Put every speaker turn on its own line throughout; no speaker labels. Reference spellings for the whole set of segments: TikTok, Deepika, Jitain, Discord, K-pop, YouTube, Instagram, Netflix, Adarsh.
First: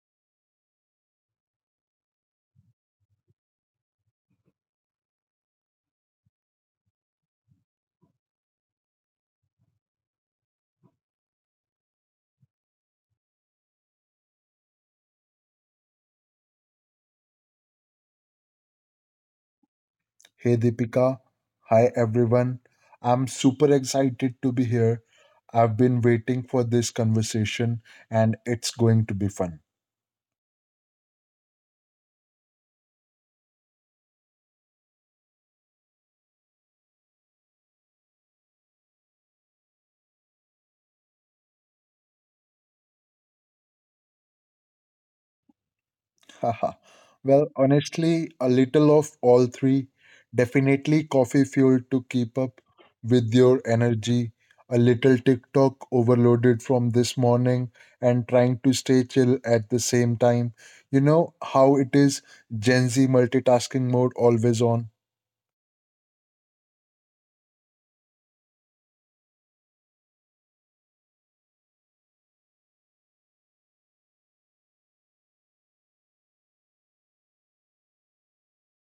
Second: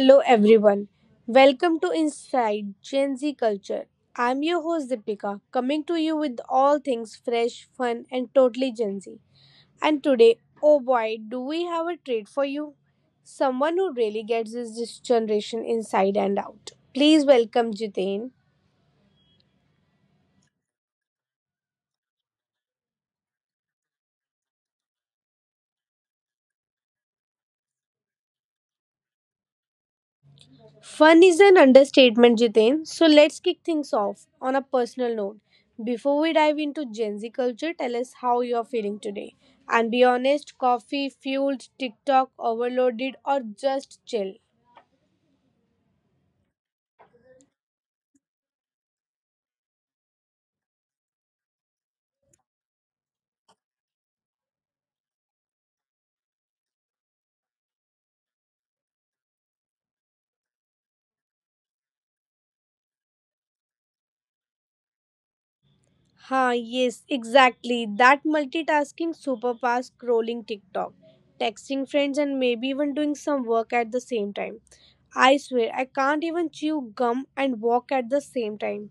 hello, everyone. Welcome to Inside Gen Z Culture. I'm your host Deepika, coming to you with all things fresh, fun, and totally Gen Z. And today, oh boy, do we have a treat for you? Someone who really gets this generation inside and out. Please welcome Jitain.
Hey Deepika, hi everyone. I'm super excited to be here. I've been waiting for this conversation and it's going to be fun.
Fun is an understatement, Jitain. So let's kick things off on a personal note. Before we dive into Gen Z culture, tell us how you're feeling today. And be honest, coffee, fueled, TikTok, overloaded, or just chill.
Haha. Honestly, a little of all three. Definitely coffee fuel to keep up with your energy, a little TikTok overloaded from this morning and trying to stay chill at the same time. You know how it is, Gen Z multitasking mode always on.
Ha, yes, exactly. That multitasking superpower scrolling TikTok, texting friends, and maybe even doing some work at the same time. I swear, I can't even chew gum and walk at the same time.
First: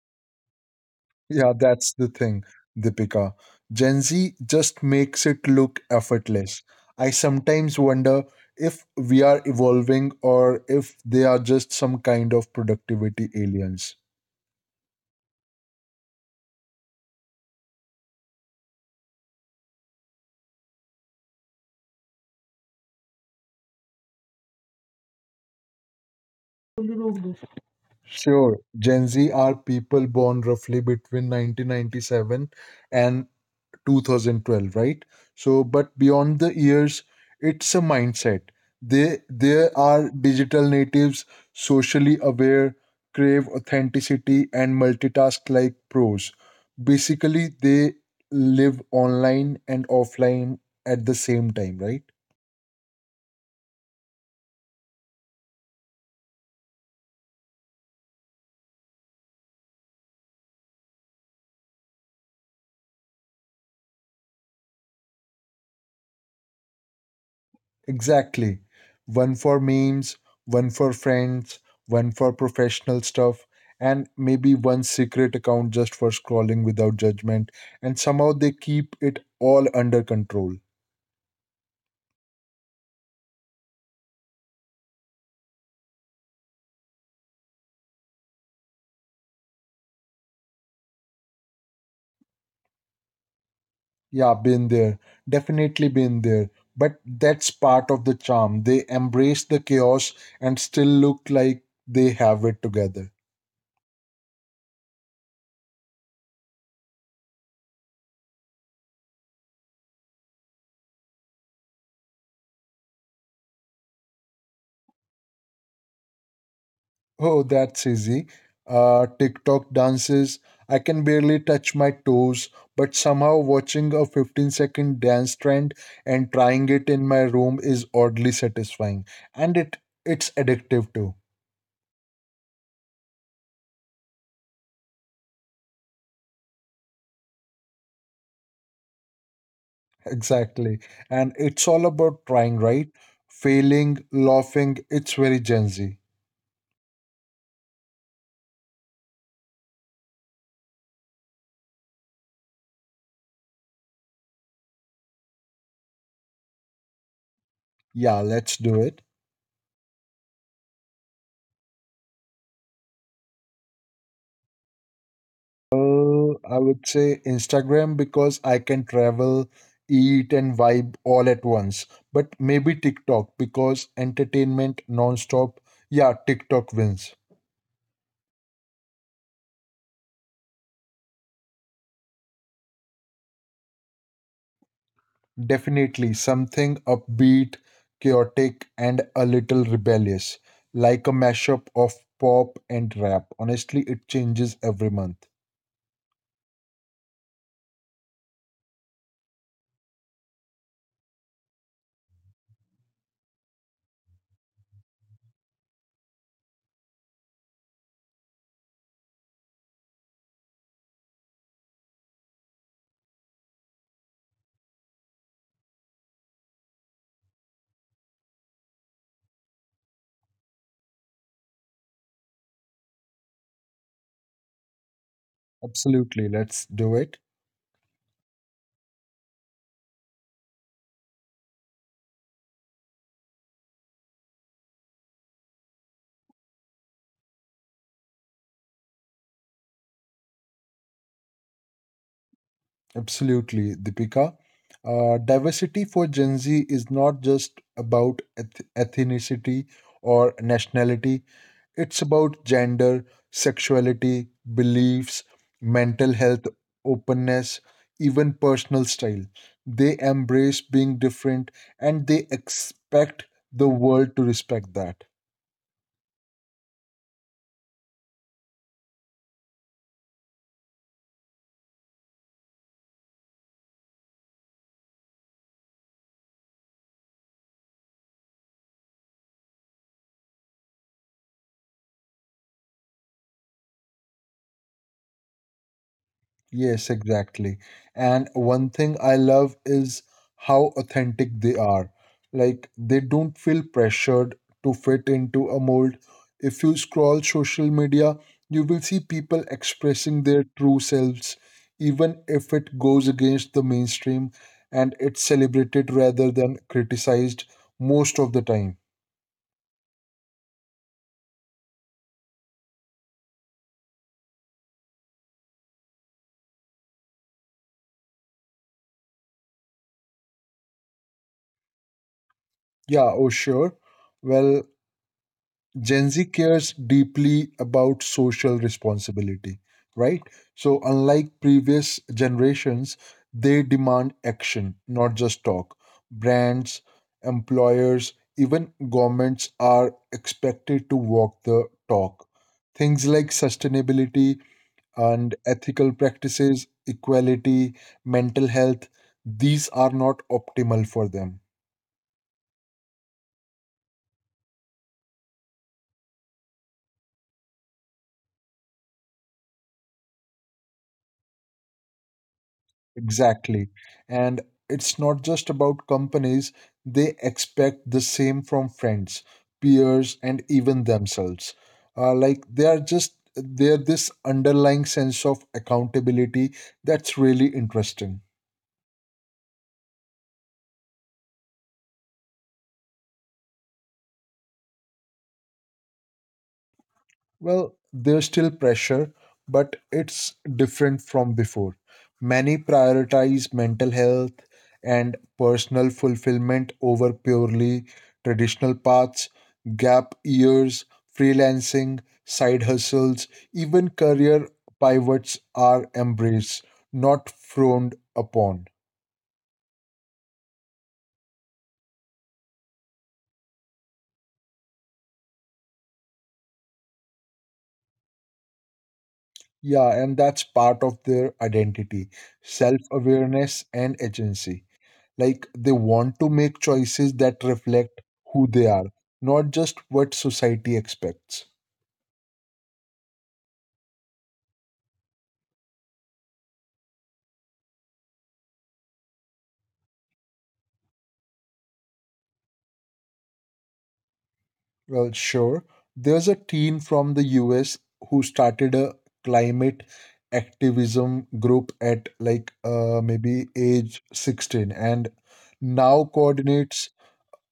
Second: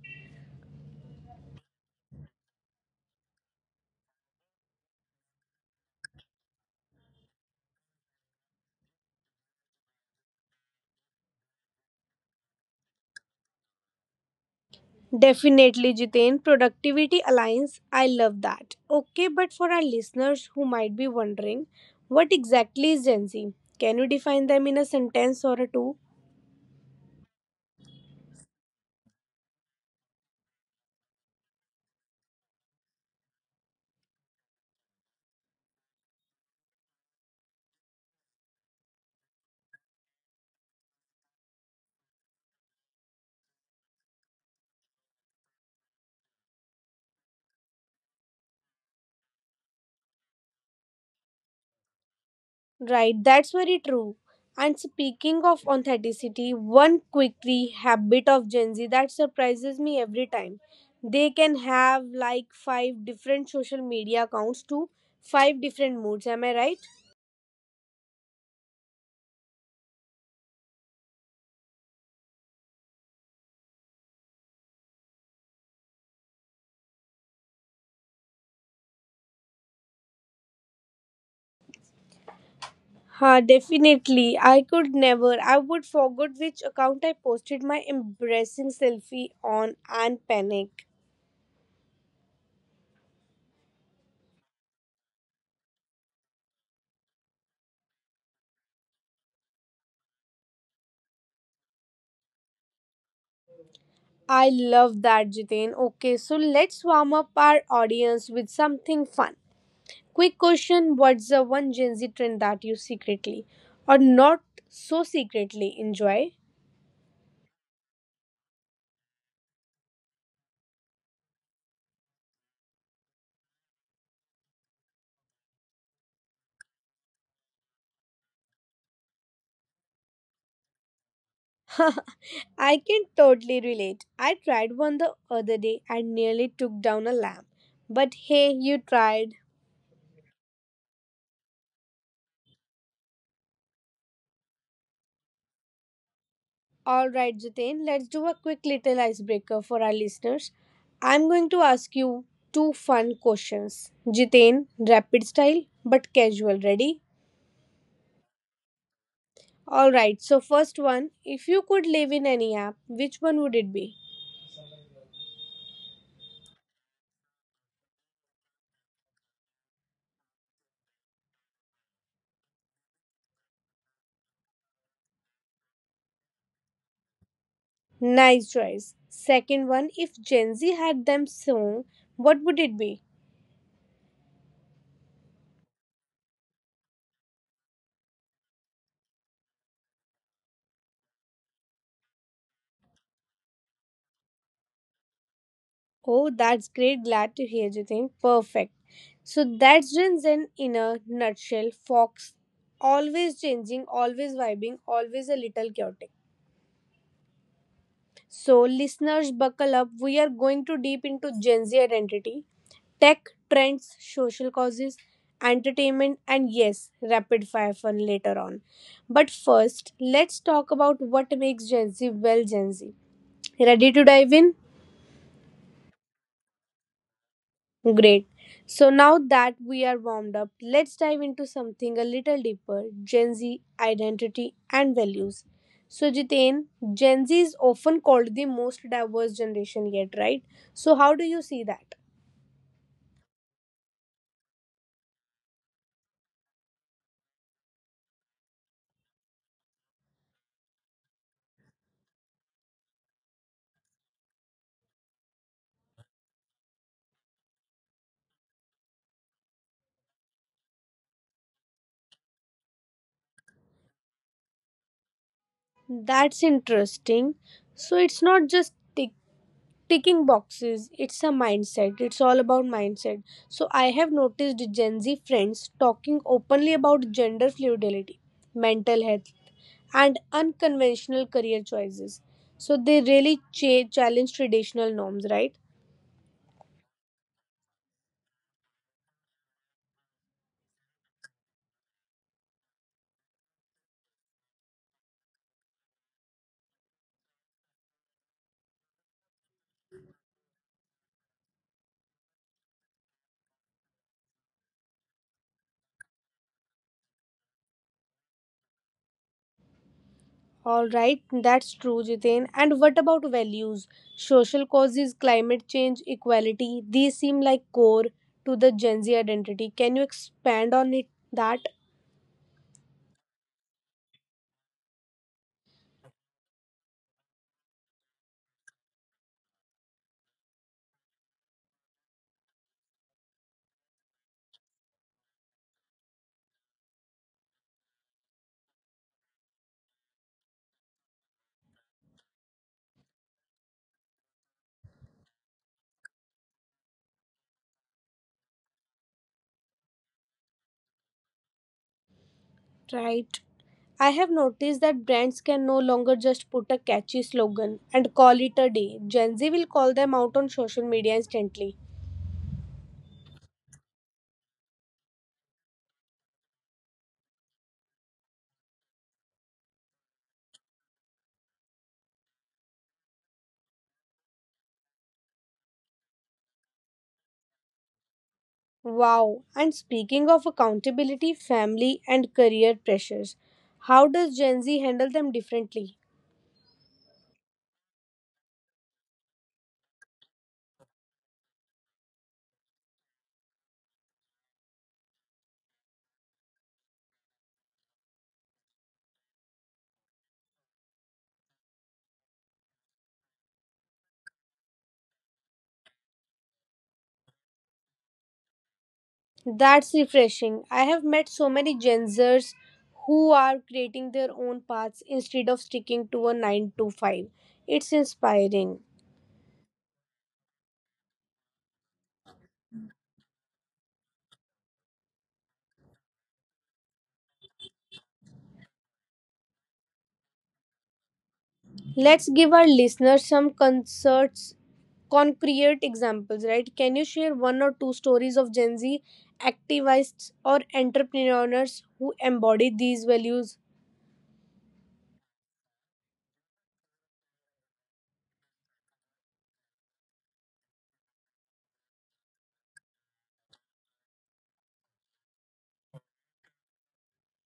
Yeah, that's the thing, Deepika. Gen Z just makes it look effortless. I sometimes wonder if we are evolving or if they are just some kind of productivity aliens.
Definitely, Jitain. Productivity Alliance. I love that. Okay, but for our listeners who might be wondering, what exactly is Gen Z? Can you define them in a sentence or a two?
Sure, Gen Z are people born roughly between 1997 and 2012, right? So but beyond the years, it's a mindset. They There are digital natives, socially aware, crave authenticity, and multitask like pros. Basically, they live online and offline at the same time, right?
Right, that's very true. And speaking of authenticity, one quick habit of Gen Z that surprises me every time. They can have like five different social media accounts to five different moods. Am I right?
Exactly. One for memes, one for friends, one for professional stuff, and maybe one secret account just for scrolling without judgment. And somehow they keep it all under control.
Ha, definitely. I could never. I would forget which account I posted my embarrassing selfie on and panic.
Yeah, been there. Definitely been there. But that's part of the charm. They embrace the chaos and still look like they have it together.
I love that, Jitain. Okay, so let's warm up our audience with something fun. Quick question, what's the one Gen Z trend that you secretly or not so secretly enjoy?
Oh, that's easy. TikTok dances. I can barely touch my toes, but somehow watching a 15-second dance trend and trying it in my room is oddly satisfying. And it's addictive too.
I can totally relate. I tried one the other day and nearly took down a lamp. But hey, you tried.
Exactly. And it's all about trying, right? Failing, laughing. It's very Gen Z.
All right, Jitain, let's do a quick little icebreaker for our listeners. I'm going to ask you two fun questions. Jitain, rapid style but casual. Ready?
Yeah, let's do it.
All right, so first one, if you could live in any app, which one would it be?
I would say Instagram because I can travel, eat, and vibe all at once. But maybe TikTok because entertainment nonstop. Yeah, TikTok wins.
Nice choice. Second one, if Gen Z had them song, what would it be?
Definitely something upbeat, chaotic, and a little rebellious, like a mashup of pop and rap. Honestly, it changes every month.
Oh, that's great. Glad to hear, Jitin. Perfect. So that's Rinzen in a nutshell. Fox always changing, always vibing, always a little chaotic. So listeners, buckle up. We are going to deep into Gen Z identity, tech trends, social causes, entertainment, and yes, rapid fire fun later on. But first, let's talk about what makes Gen Z well Gen Z. Ready to dive in?
Absolutely, let's do it.
Great. So now that we are warmed up, let's dive into something a little deeper Gen Z identity and values. So, Jitain, Gen Z is often called the most diverse generation yet, right? So, how do you see that?
Absolutely, Deepika. Diversity for Gen Z is not just about ethnicity or nationality, it's about gender, sexuality, beliefs, mental health, openness, even personal style. They embrace being different and they expect the world to respect that.
That's interesting. So, it's not just ticking boxes, it's a mindset, it's all about mindset. So I have noticed Gen Z friends talking openly about gender fluidity, mental health, and unconventional career choices. So they really challenge traditional norms, right?
Yes, exactly. And one thing I love is how authentic they are. Like, they don't feel pressured to fit into a mold. If you scroll social media, you will see people expressing their true selves, even if it goes against the mainstream, and it's celebrated rather than criticized most of the time.
All right, that's true, Jitain. And what about values, social causes, climate change, equality? These seem like core to the Gen Z identity. Can you expand on it that?
Yeah, oh, sure. Well, Gen Z cares deeply about social responsibility, right? So, unlike previous generations, they demand action, not just talk. Brands, employers, even governments are expected to walk the talk. Things like sustainability and ethical practices, equality, mental health, these are not optimal for them.
Right, I have noticed that brands can no longer just put a catchy slogan and call it a day. Gen Z will call them out on social media instantly.
Exactly. And it's not just about companies, they expect the same from friends, peers, and even themselves. Like they are just, they're this underlying sense of accountability. That's really interesting.
Wow. And speaking of accountability, family, and career pressures, how does Gen Z handle them differently?
Well, there's still pressure, but it's different from before. Many prioritize mental health and personal fulfillment over purely traditional paths. Gap years, freelancing, side hustles, even career pivots are embraced, not frowned upon.
That's refreshing. I have met so many Gen Zers who are creating their own paths instead of sticking to a 9 to 5. It's inspiring.
Yeah, and that's part of their identity, self awareness, and agency. Like they want to make choices that reflect who they are, not just what society expects.
Let's give our listeners some concerts concrete examples, right? Can you share one or two stories of Gen Z activists or entrepreneurs who embody these values?
Well, sure, there's a teen from the US who started a climate activism group at like maybe age 16 and now coordinates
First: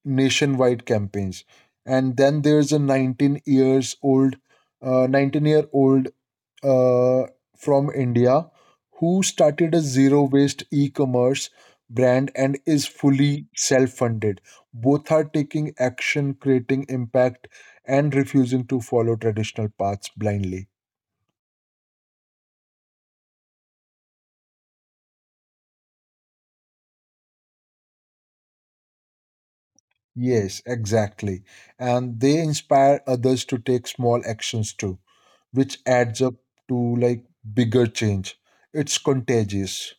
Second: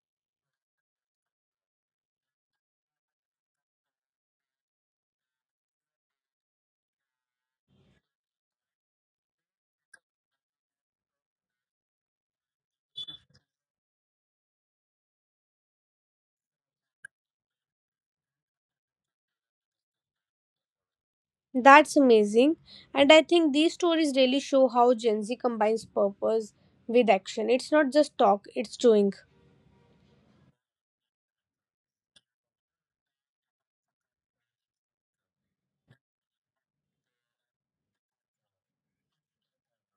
nationwide campaigns. And then there's a 19 years old, 19-year-old uh, from India who started a zero waste e commerce brand and is fully self funded. Both are taking action, creating impact, and refusing to follow traditional paths blindly.
That's amazing. And I think these stories really show how Gen Z combines purpose with action. It's not just talk, it's doing.
Yes, exactly. And they inspire others to take small actions too, which adds up to like bigger change. It's contagious.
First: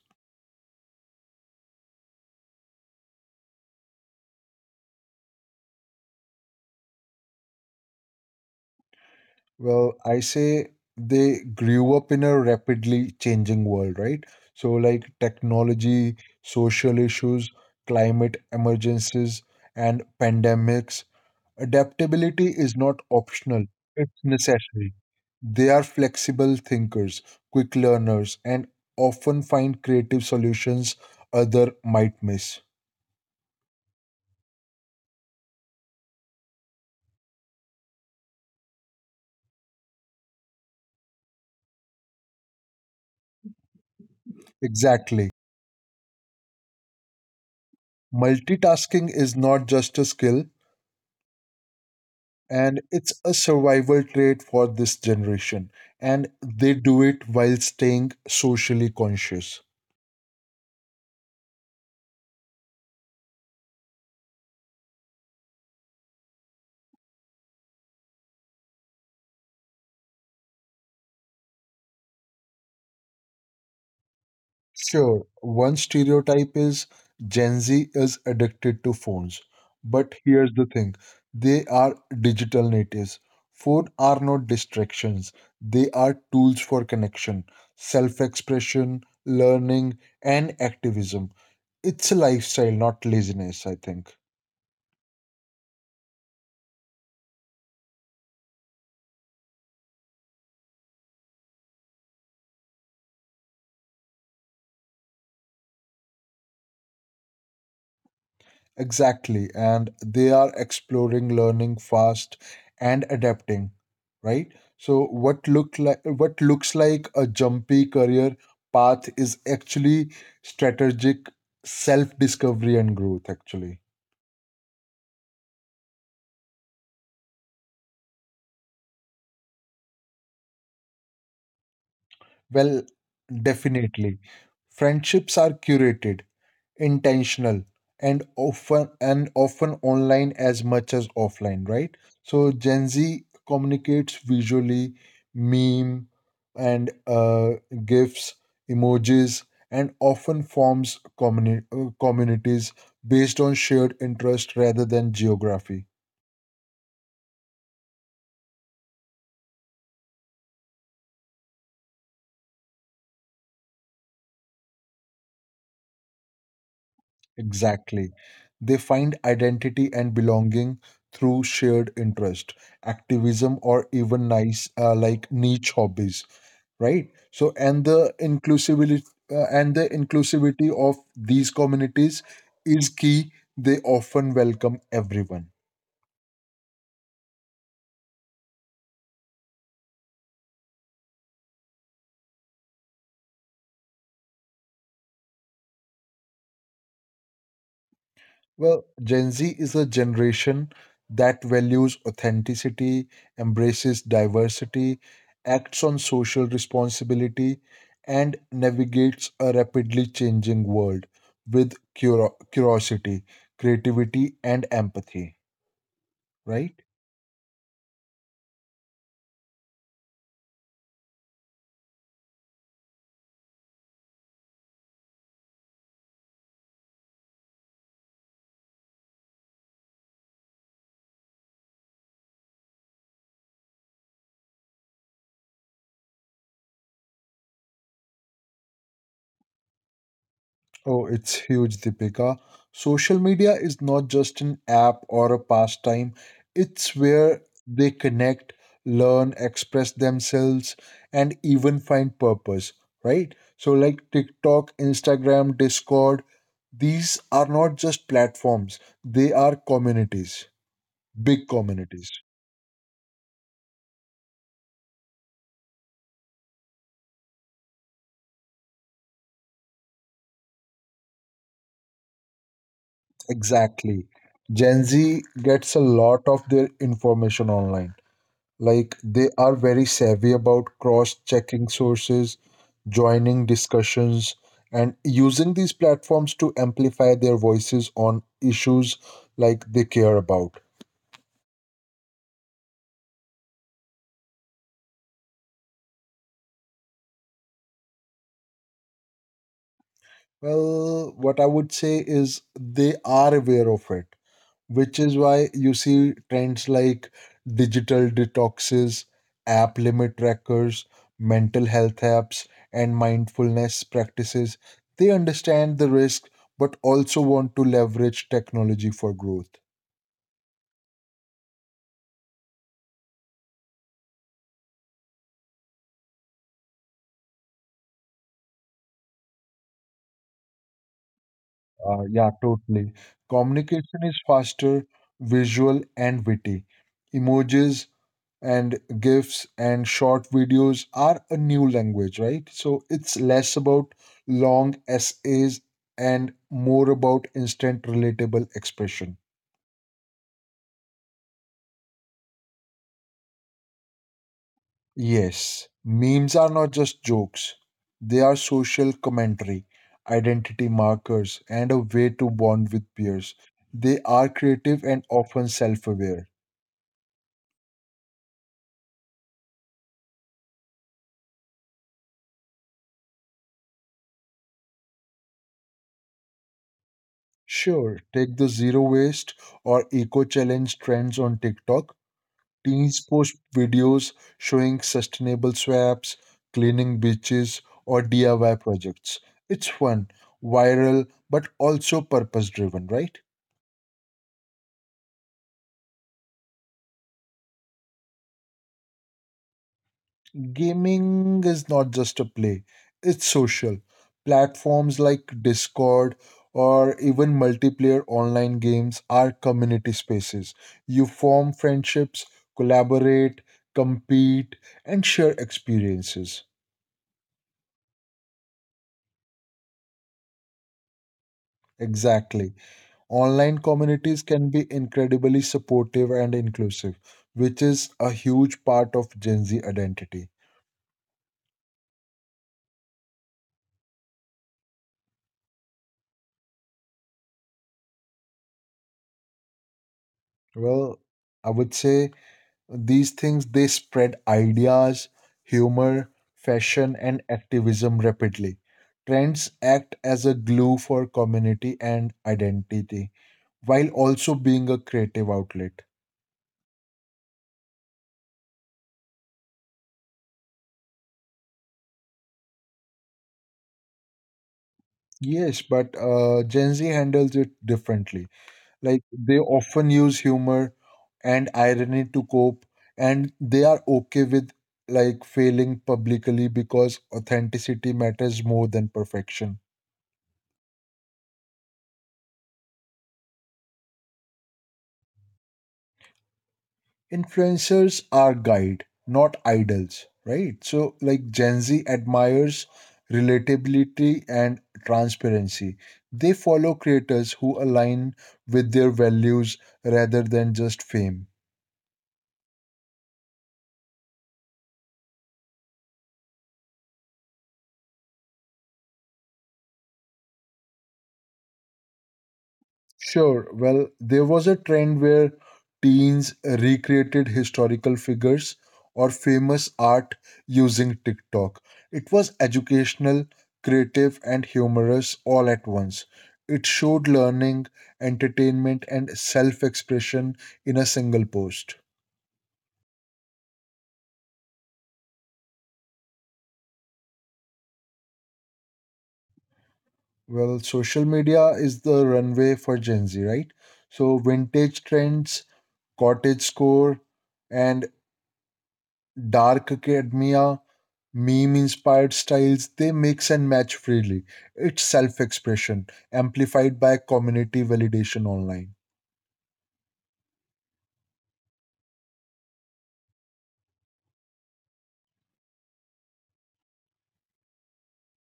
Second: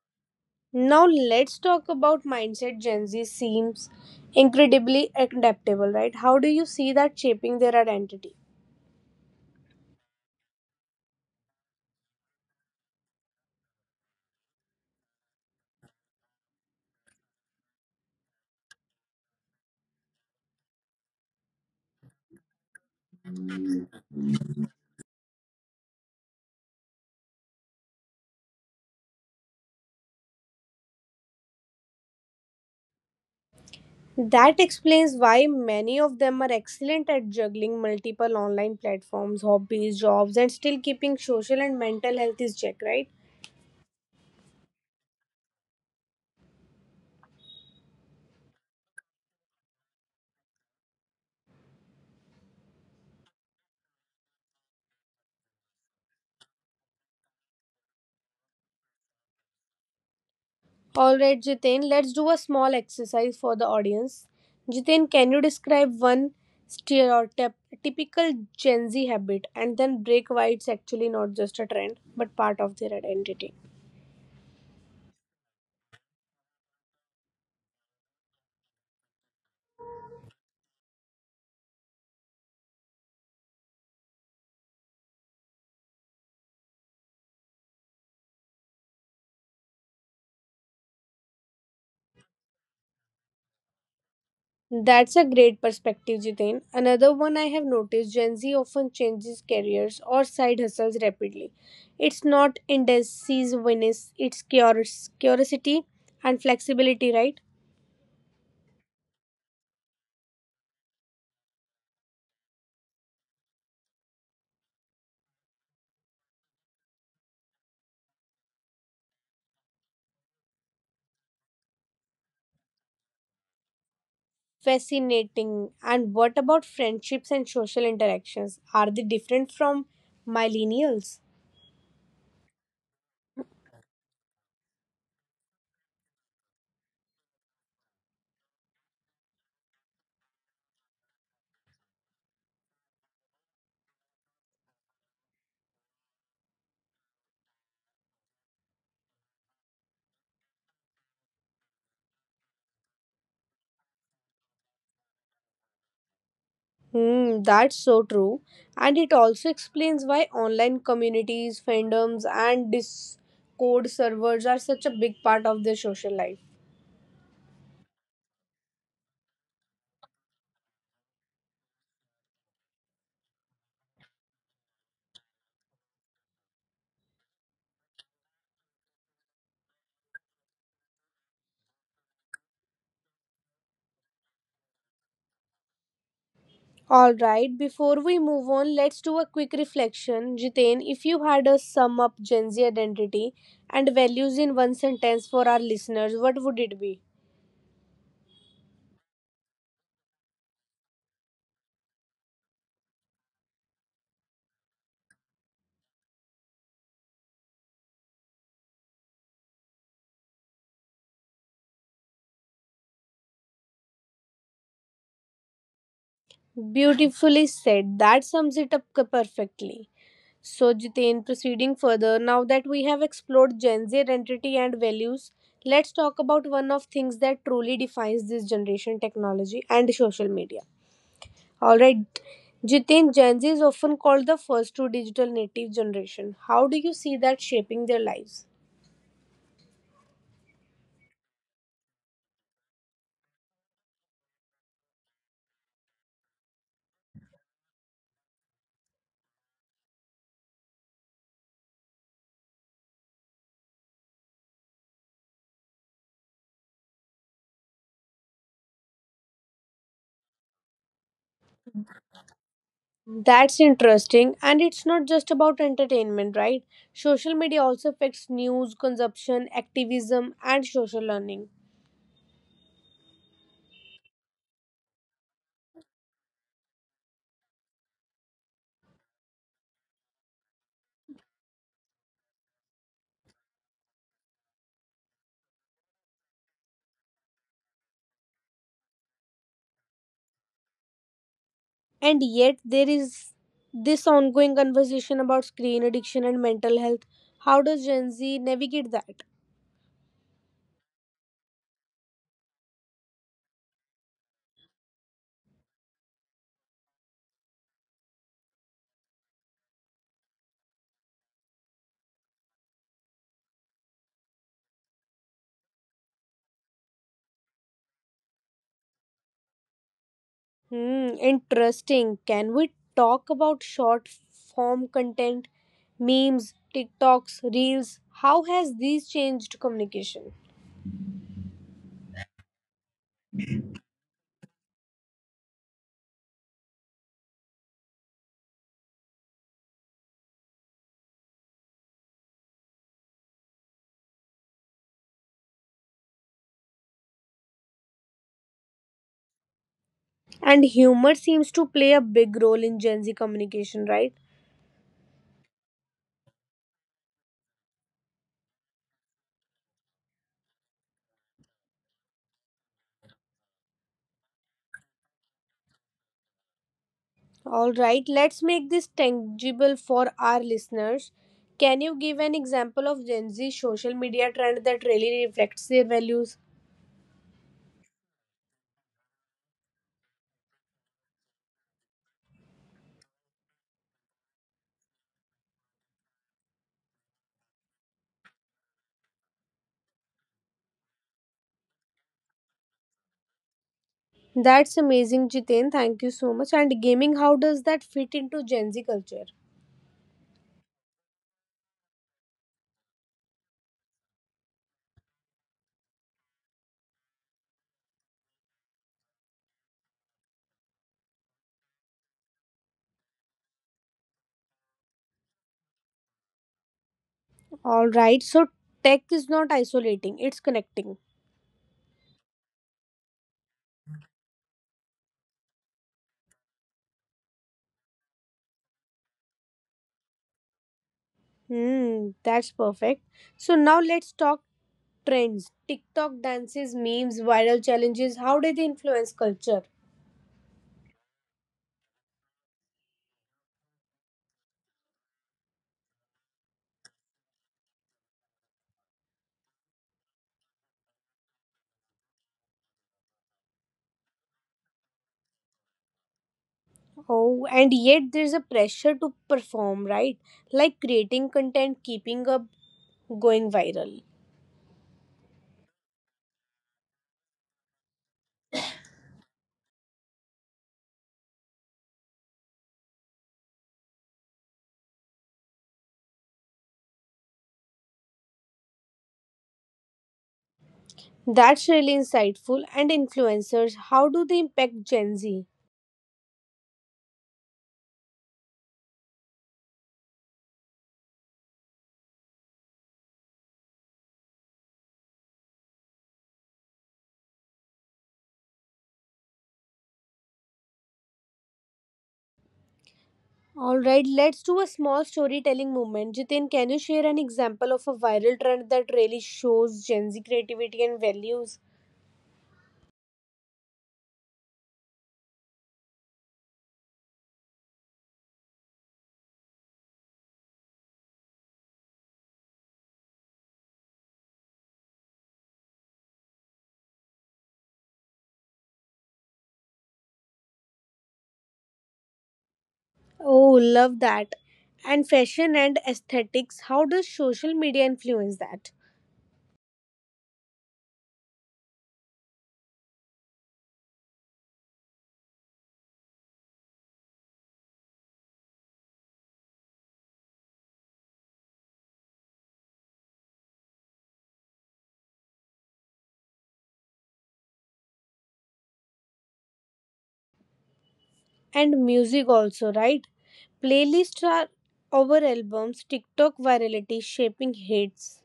Now, let's talk about mindset. Gen Z seems incredibly adaptable, right? How do you see that shaping their identity?
Well, I say they grew up in a rapidly changing world, right? So, like technology, social issues, climate emergencies, and pandemics, adaptability is not optional, it's necessary. They are flexible thinkers, quick learners, and often find creative solutions other might miss.
That explains why many of them are excellent at juggling multiple online platforms, hobbies, jobs, and still keeping social and mental health is check, right?
Exactly. Multitasking is not just a skill, and it's a survival trait for this generation, and they do it while staying socially conscious.
All right, Jitain, let's do a small exercise for the audience. Jitain, can you describe one stereotype, typical Gen Z habit, and then break why it's actually not just a trend but part of their identity?
Sure, one stereotype is Gen Z is addicted to phones, but here's the thing, they are digital natives. Phone are not distractions, they are tools for connection, self expression, learning, and activism. It's a lifestyle, not laziness, I think.
That's a great perspective, Jiten. Another one I have noticed Gen Z often changes careers or side hustles rapidly. It's not indecisiveness, it's curiosity and flexibility, right?
Exactly. And they are exploring, learning fast, and adapting, right? So what looks like a jumpy career path is actually strategic self-discovery and growth, actually.
Fascinating. And what about friendships and social interactions? Are they different from millennials?
Well, definitely. Friendships are curated, intentional, and often online as much as offline, right? So Gen Z communicates visually, meme and gifs emojis, and often forms communities based on shared interest rather than geography.
Hmm, that's so true. And it also explains why online communities, fandoms, and Discord servers are such a big part of their social life.
Exactly, they find identity and belonging through shared interest, activism, or even nice like niche hobbies, right? So and the inclusivity of these communities is key. They often welcome everyone.
Alright, before we move on, let's do a quick reflection. Jitain, if you had a sum up Gen Z identity and values in one sentence for our listeners, what would it be?
Well, Gen Z is a generation that values authenticity, embraces diversity, acts on social responsibility, and navigates a rapidly changing world with curiosity, creativity, and empathy, right?
Beautifully said. That sums it up perfectly. So, Jitain, proceeding further, now that we have explored Gen Z identity and values, let's talk about one of things that truly defines this generation technology and social media. All right. Jitin, Gen Z is often called the first true digital native generation. How do you see that shaping their lives?
Oh, it's huge, Deepika. Social media is not just an app or a pastime, it's where they connect, learn, express themselves, and even find purpose, right? So, like TikTok, Instagram, Discord, these are not just platforms, they are communities, big communities.
That's interesting. And it's not just about entertainment, right? Social media also affects news, consumption, activism, and social learning.
Exactly. Gen Z gets a lot of their information online. Like they are very savvy about cross checking sources, joining discussions, and using these platforms to amplify their voices on issues like they care about.
And yet, there is this ongoing conversation about screen addiction and mental health. How does Gen Z navigate that?
Well, what I would say is they are aware of it, which is why you see trends like digital detoxes, app limit trackers, mental health apps, and mindfulness practices. They understand the risk but also want to leverage technology for growth.
Hmm, interesting. Can we talk about short form content? Memes, TikToks, Reels, how has these changed communication?
Yeah, totally. Communication is faster, visual, and witty. Emojis and GIFs and short videos are a new language, right? So it's less about long essays and more about instant relatable expression.
And humor seems to play a big role in Gen Z communication, right?
Yes, memes are not just jokes, they are social commentary, identity markers, and a way to bond with peers. They are creative and often self aware.
All right, let's make this tangible for our listeners. Can you give an example of Gen Z social media trend that really reflects their values?
Sure, take the zero waste or eco challenge trends on TikTok. Teens post videos showing sustainable swaps, cleaning beaches, or DIY projects. It's fun, viral, but also purpose driven, right?
That's amazing, Jiten. Thank you so much. And gaming, how does that fit into Gen Z culture?
Gaming is not just a play, it's social. Platforms like Discord or even multiplayer online games are community spaces. You form friendships, collaborate, compete, and share experiences.
All right, so tech is not isolating, it's connecting.
Exactly. Online communities can be incredibly supportive and inclusive, which is a huge part of Gen Z identity.
Hmm, that's perfect. So now let's talk trends. TikTok dances, memes, viral challenges, how do they influence culture?
Well, I would say these things, they spread ideas, humor, fashion, and activism rapidly. Trends act as a glue for community and identity while also being a creative outlet.
Oh, and yet there's a pressure to perform, right? Like creating content, keeping up, going viral.
Yes, but Gen Z handles it differently. Like they often use humor and irony to cope, and they are okay with like failing publicly because authenticity matters more than perfection.
That's really insightful. And influencers, how do they impact Gen Z?
Influencers are guide, not idols, right? So like Gen Z admires relatability and transparency. They follow creators who align with their values rather than just fame.
Alright, let's do a small storytelling moment. Jitin, can you share an example of a viral trend that really shows Gen Z creativity and values?
Sure. Well, there was a trend where teens recreated historical figures or famous art using TikTok. It was educational, creative, and humorous all at once. It showed learning, entertainment, and self expression in a single post.
Oh, love that. And fashion and aesthetics, how does social media influence that?
Well, social media is the runway for Gen Z, right? So, vintage trends, cottage core, and Dark academia, meme inspired styles, they mix and match freely. It's self expression, amplified by community validation online.
And music also, right? Playlists are our albums, TikTok virality shaping hits.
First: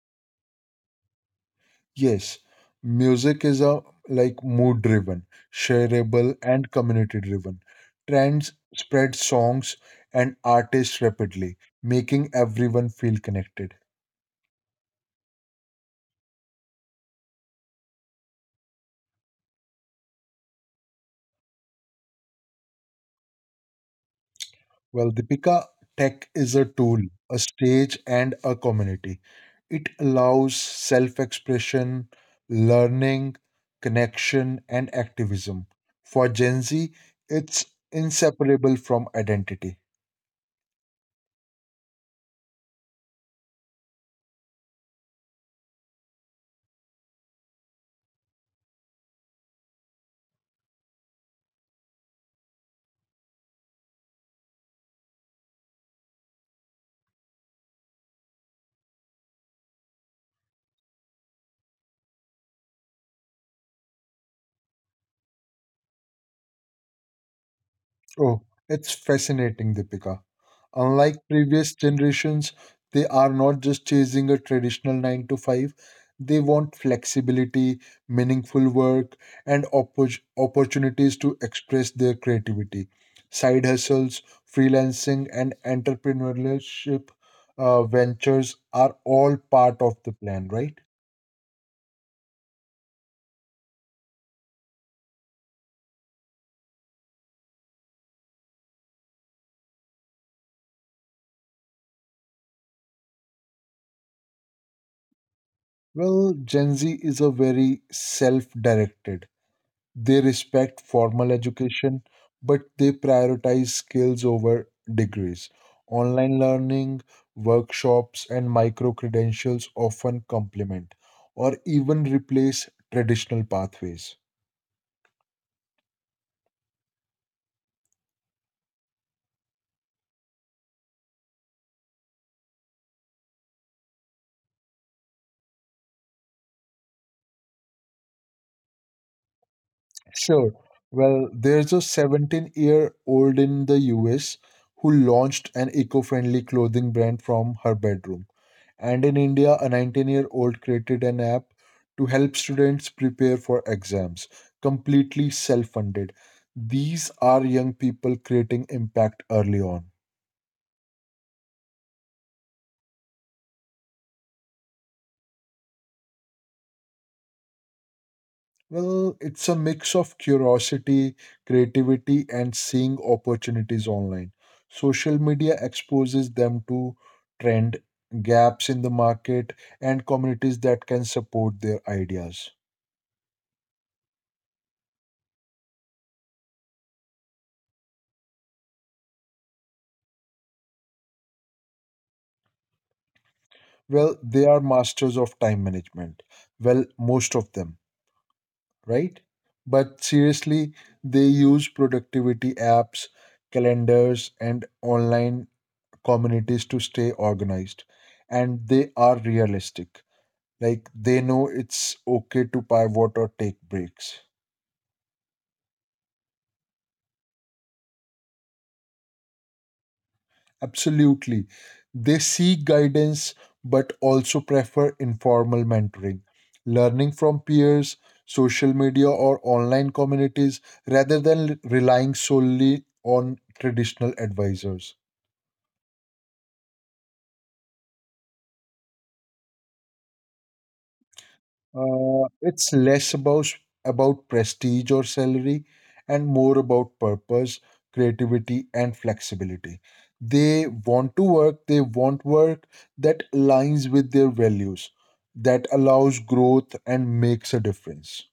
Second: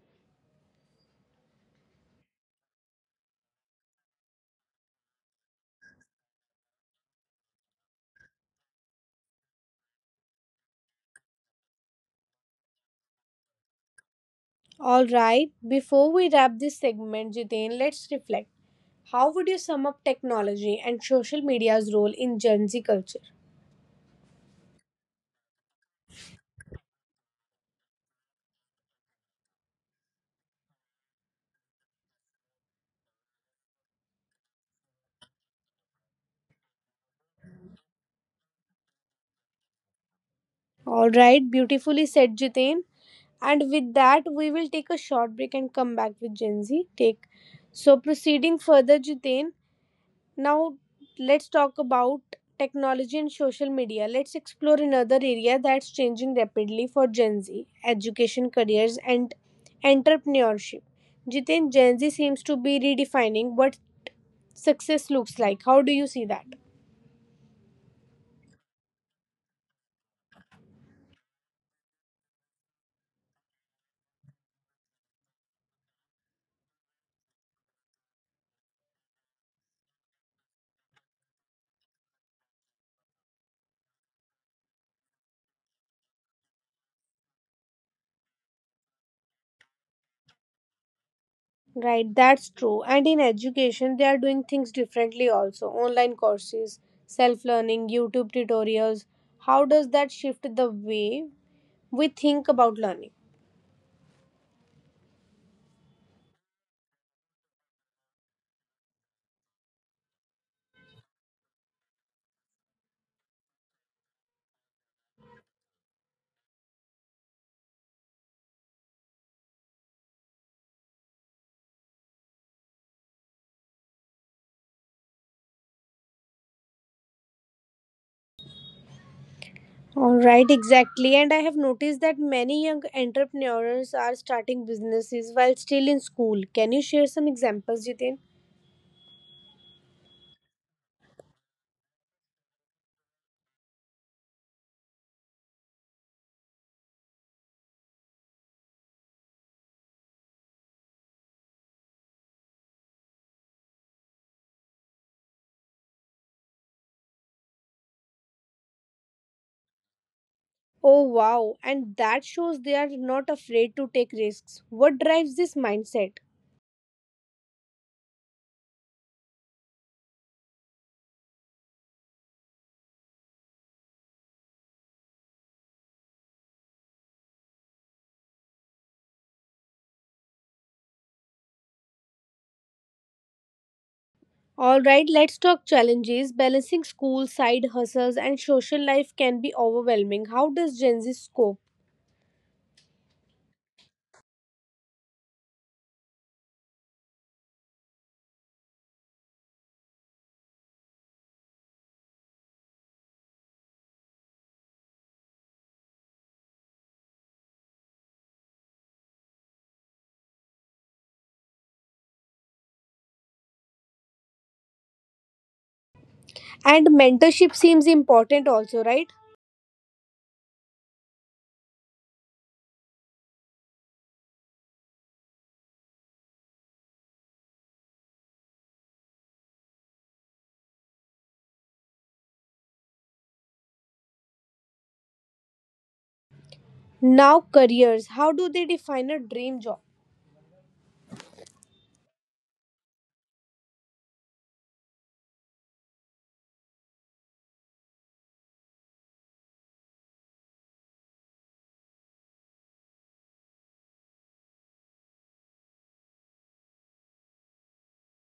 Yes, music is a like mood driven, shareable, and community driven. Trends spread songs and artists rapidly, making everyone feel connected.
All right, before we wrap this segment, Jitain, let's reflect. How would you sum up technology and social media's role in Gen Z culture?
Well, Deepika, tech is a tool, a stage, and a community. It allows self expression, learning, connection, and activism. For Gen Z, it's inseparable from identity.
All right, beautifully said, Jitain. And with that, we will take a short break and come back with Gen Z. Take so proceeding further, Jitain. Now, let's talk about technology and social media. Let's explore another area that's changing rapidly for Gen Z education, careers, and entrepreneurship. Jitin, Gen Z seems to be redefining what success looks like. How do you see that?
Oh, it's fascinating, Deepika. Unlike previous generations, they are not just chasing a traditional 9 to 5. They want flexibility, meaningful work, and opportunities to express their creativity. Side hustles, freelancing, and entrepreneurship ventures are all part of the plan, right?
Right, that's true. And in education, they are doing things differently also. Online courses, self learning, YouTube tutorials. How does that shift the way we think about learning?
Well, Gen Z is a very self directed. They respect formal education, but they prioritize skills over degrees. Online learning, workshops, and micro credentials often complement or even replace traditional pathways.
All right, exactly. And I have noticed that many young entrepreneurs are starting businesses while still in school. Can you share some examples, Jitin?
Sure. Well, there's a 17-year-old in the US who launched an eco friendly clothing brand from her bedroom. And in India, a 19-year-old created an app to help students prepare for exams, completely self funded. These are young people creating impact early on.
Oh, wow. And that shows they are not afraid to take risks. What drives this mindset?
Well, it's a mix of curiosity, creativity, and seeing opportunities online. Social media exposes them to trend gaps in the market and communities that can support their ideas.
All right, let's talk challenges. Balancing school, side hustles, and social life can be overwhelming. How does Gen Z cope?
Well, they are masters of time management. Well, most of them, right? But seriously, they use productivity apps, calendars, and online communities to stay organized. And they are realistic. Like they know it's okay to pivot or take breaks.
And mentorship seems important also, right?
Absolutely. They seek guidance but also prefer informal mentoring, learning from peers, social media, or online communities rather than relying solely on traditional advisors.
Now, careers. How do they define a dream job?
It's less about prestige or salary and more about purpose, creativity, and flexibility. They want work that aligns with their values, that allows growth and makes a difference.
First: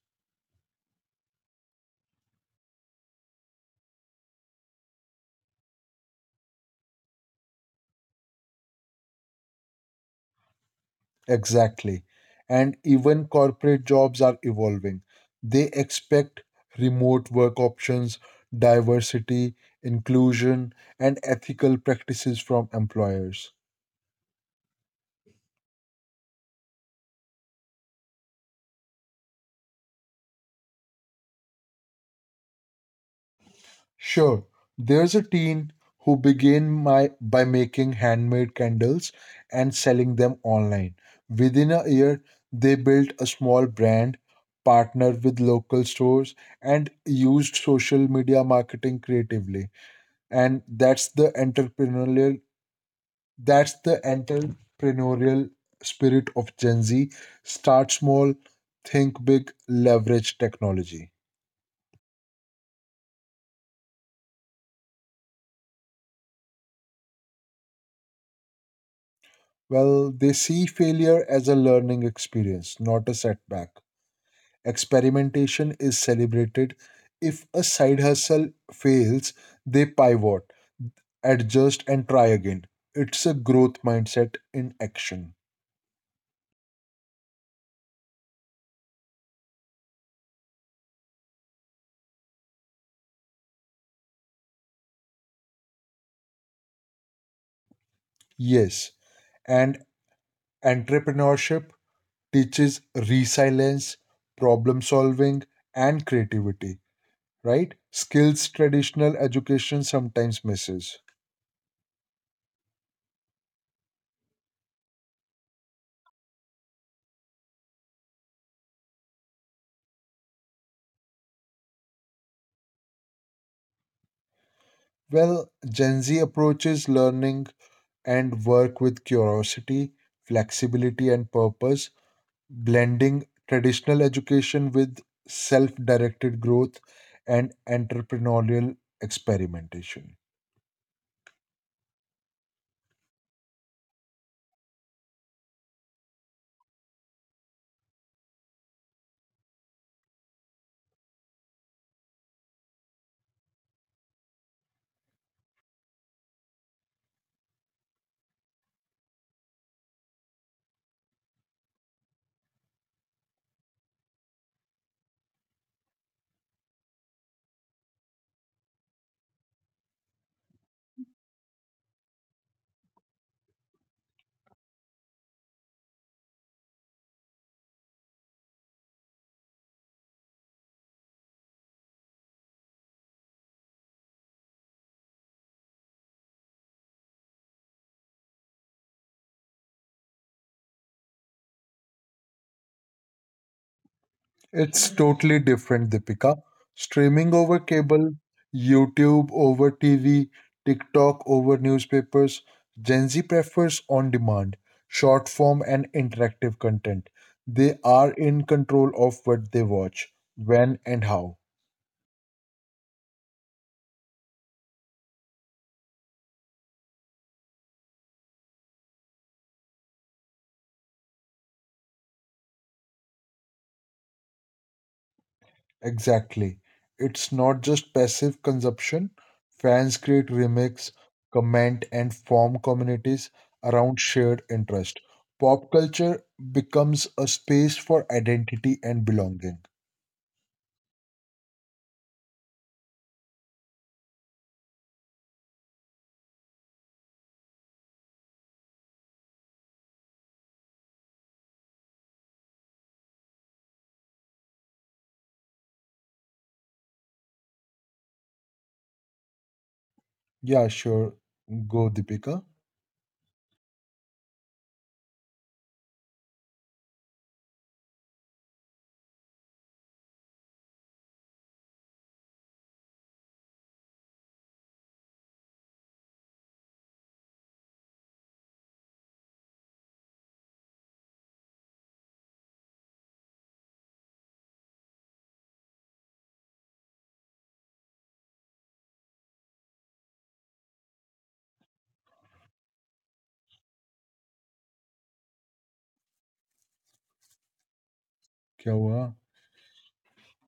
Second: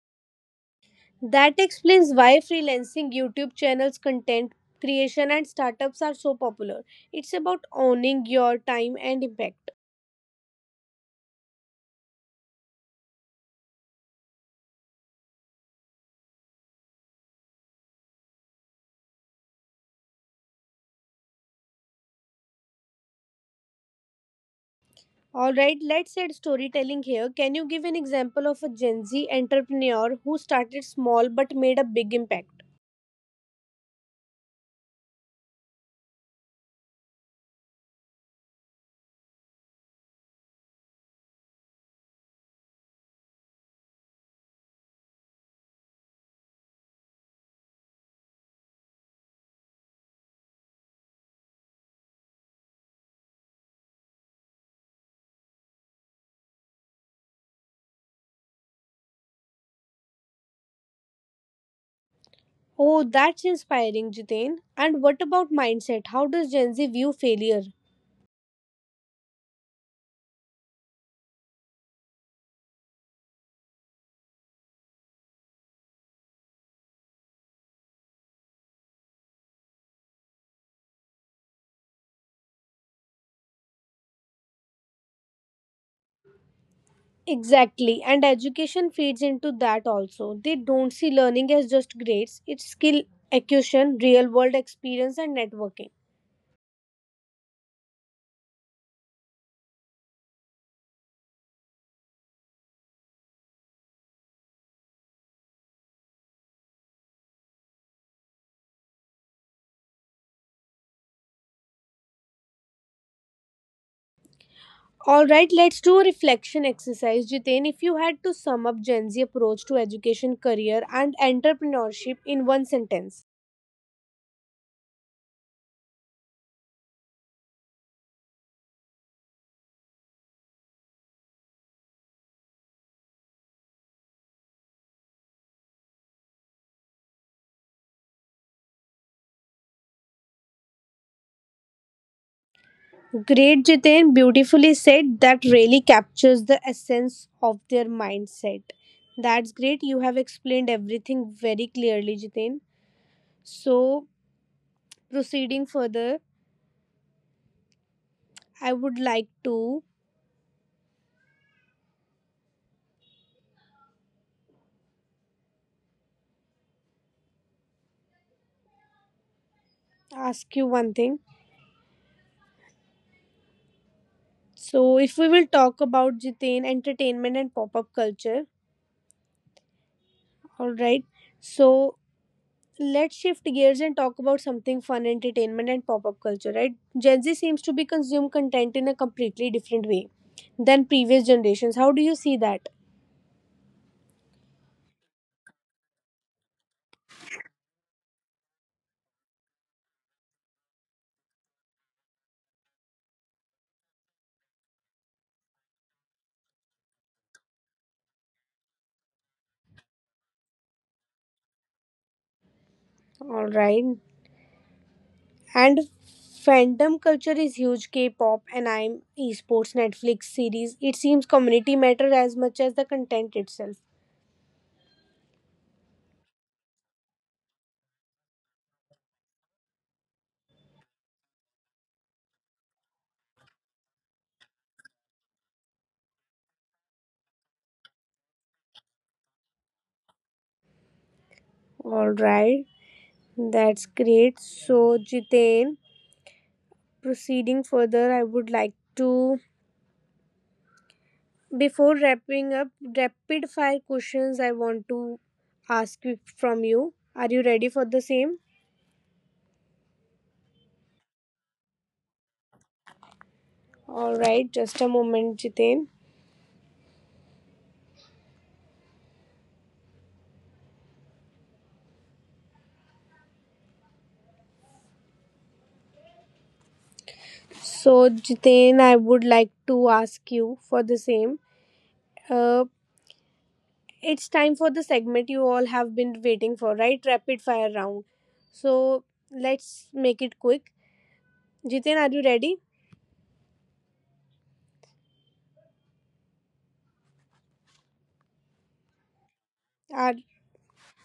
That explains why freelancing, YouTube channels, content creation, and startups are so popular. It's about owning your time and impact.
Exactly. And even corporate jobs are evolving. They expect remote work options, diversity, inclusion, and ethical practices from employers.
Alright, let's add storytelling here. Can you give an example of a Gen Z entrepreneur who started small but made a big impact?
Sure. There's a teen who began by making handmade candles and selling them online. Within a year, they built a small brand, partnered with local stores, and used social media marketing creatively. And that's the entrepreneurial spirit of Gen Z. Start small, think big, leverage technology.
Oh, that's inspiring, Jitain. And what about mindset? How does Gen Z view failure?
Well, they see failure as a learning experience, not a setback. Experimentation is celebrated. If a side hustle fails, they pivot, adjust, and try again. It's a growth mindset in action.
Exactly, and education feeds into that also. They don't see learning as just grades, it's skill acquisition, real world experience, and networking.
Yes, and entrepreneurship teaches resilience, problem solving, and creativity, right? Skills traditional education sometimes misses.
All right, let's do a reflection exercise. Jitain, if you had to sum up Gen Z approach to education, career, and entrepreneurship in one sentence.
Well, Gen Z approaches learning and work with curiosity, flexibility, and purpose, blending traditional education with self directed growth and entrepreneurial experimentation.
Great, Jitain, beautifully said. That really captures the essence of their mindset. That's great. You have explained everything very clearly, Jitain. So, proceeding further, I would like to ask you one thing. So, if we will talk about Jitain entertainment and pop up culture, all right. So, let's shift gears and talk about something fun entertainment and pop up culture, right? Gen Z seems to be consume content in a completely different way than previous generations. How do you see that?
It's totally different, Deepika. Streaming over cable, YouTube over TV, TikTok over newspapers, Gen Z prefers on demand, short form, and interactive content. They are in control of what they watch, when, and how.
All right. And fandom culture is huge K-pop, anime, esports, Netflix series. It seems community matter as much as the content itself.
Exactly. It's not just passive consumption. Fans create remix, comment, and form communities around shared interest. Pop culture becomes a space for identity and belonging.
All right. That's great. So, Jiten, proceeding further, I would like to, before wrapping up, rapid fire questions I want to ask from you. Are you ready for the same?
Yeah, sure. Go, Deepika.
All right, just a moment, Jiten. So, Jiten, I would like to ask you for the same. Uh, it's time for the segment you all have been waiting for, right? Rapid fire round. So, let's make it quick. Jiten, are you ready?
क्या हुआ?
Are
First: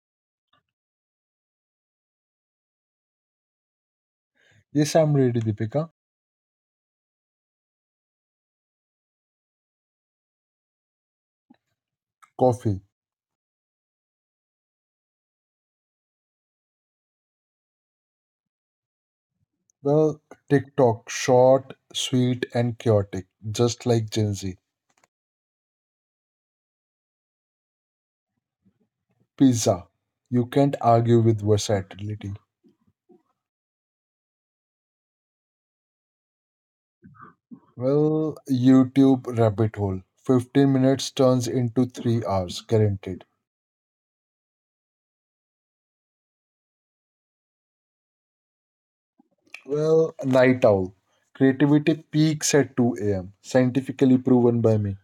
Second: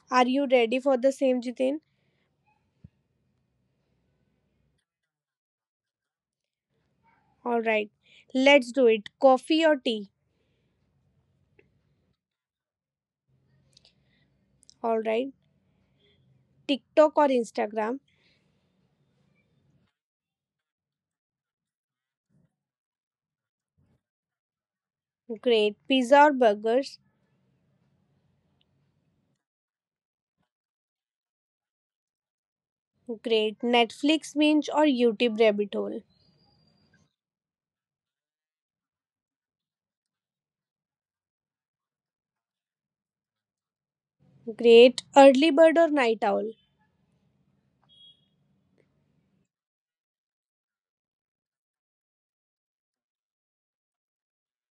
Are you ready for the same, Jiten?
Yes, I'm ready, Deepika.
All right. Let's do it. Coffee or tea?
Coffee.
All right. TikTok or Instagram?
Well, TikTok, short, sweet, and chaotic, just like Gen Z.
Great. Pizza or burgers?
Pizza. You can't argue with versatility.
Great. Netflix binge or YouTube rabbit hole?
Well, YouTube rabbit hole. 15 minutes turns into 3 hours, guaranteed.
Great. Early bird or night owl?
Well, night owl. Creativity peaks at 2 a.m., scientifically proven by me.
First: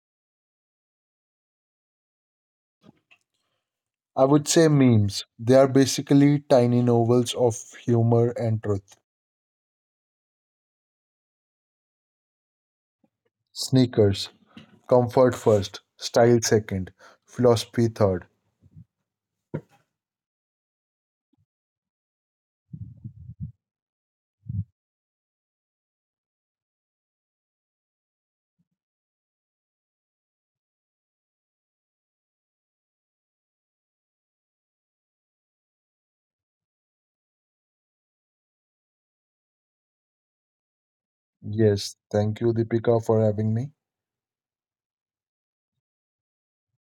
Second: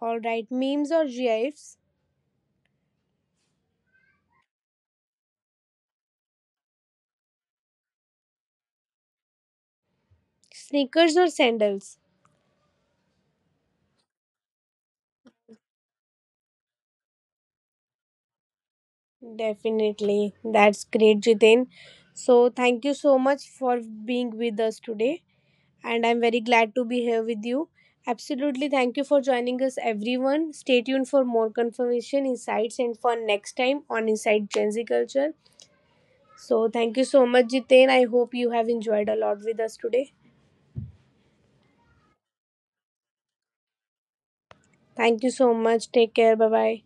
All right. Memes or GIFs?
I would say memes. They are basically tiny novels of humor and truth.
Sneakers or sandals?
Sneakers. Comfort first, style second, philosophy third.
Definitely. That's great, Jiten. So, thank you so much for being with us today. And I'm very glad to be here with you. Absolutely, thank you for joining us, everyone. Stay tuned for more confirmation, insights, and fun next time on Inside Gen Z Culture. So, thank you so much, Jiten. I hope you have enjoyed a lot with us today.
Yes, thank you, Deepika, for having me.
Thank you so much. Take care. Bye bye.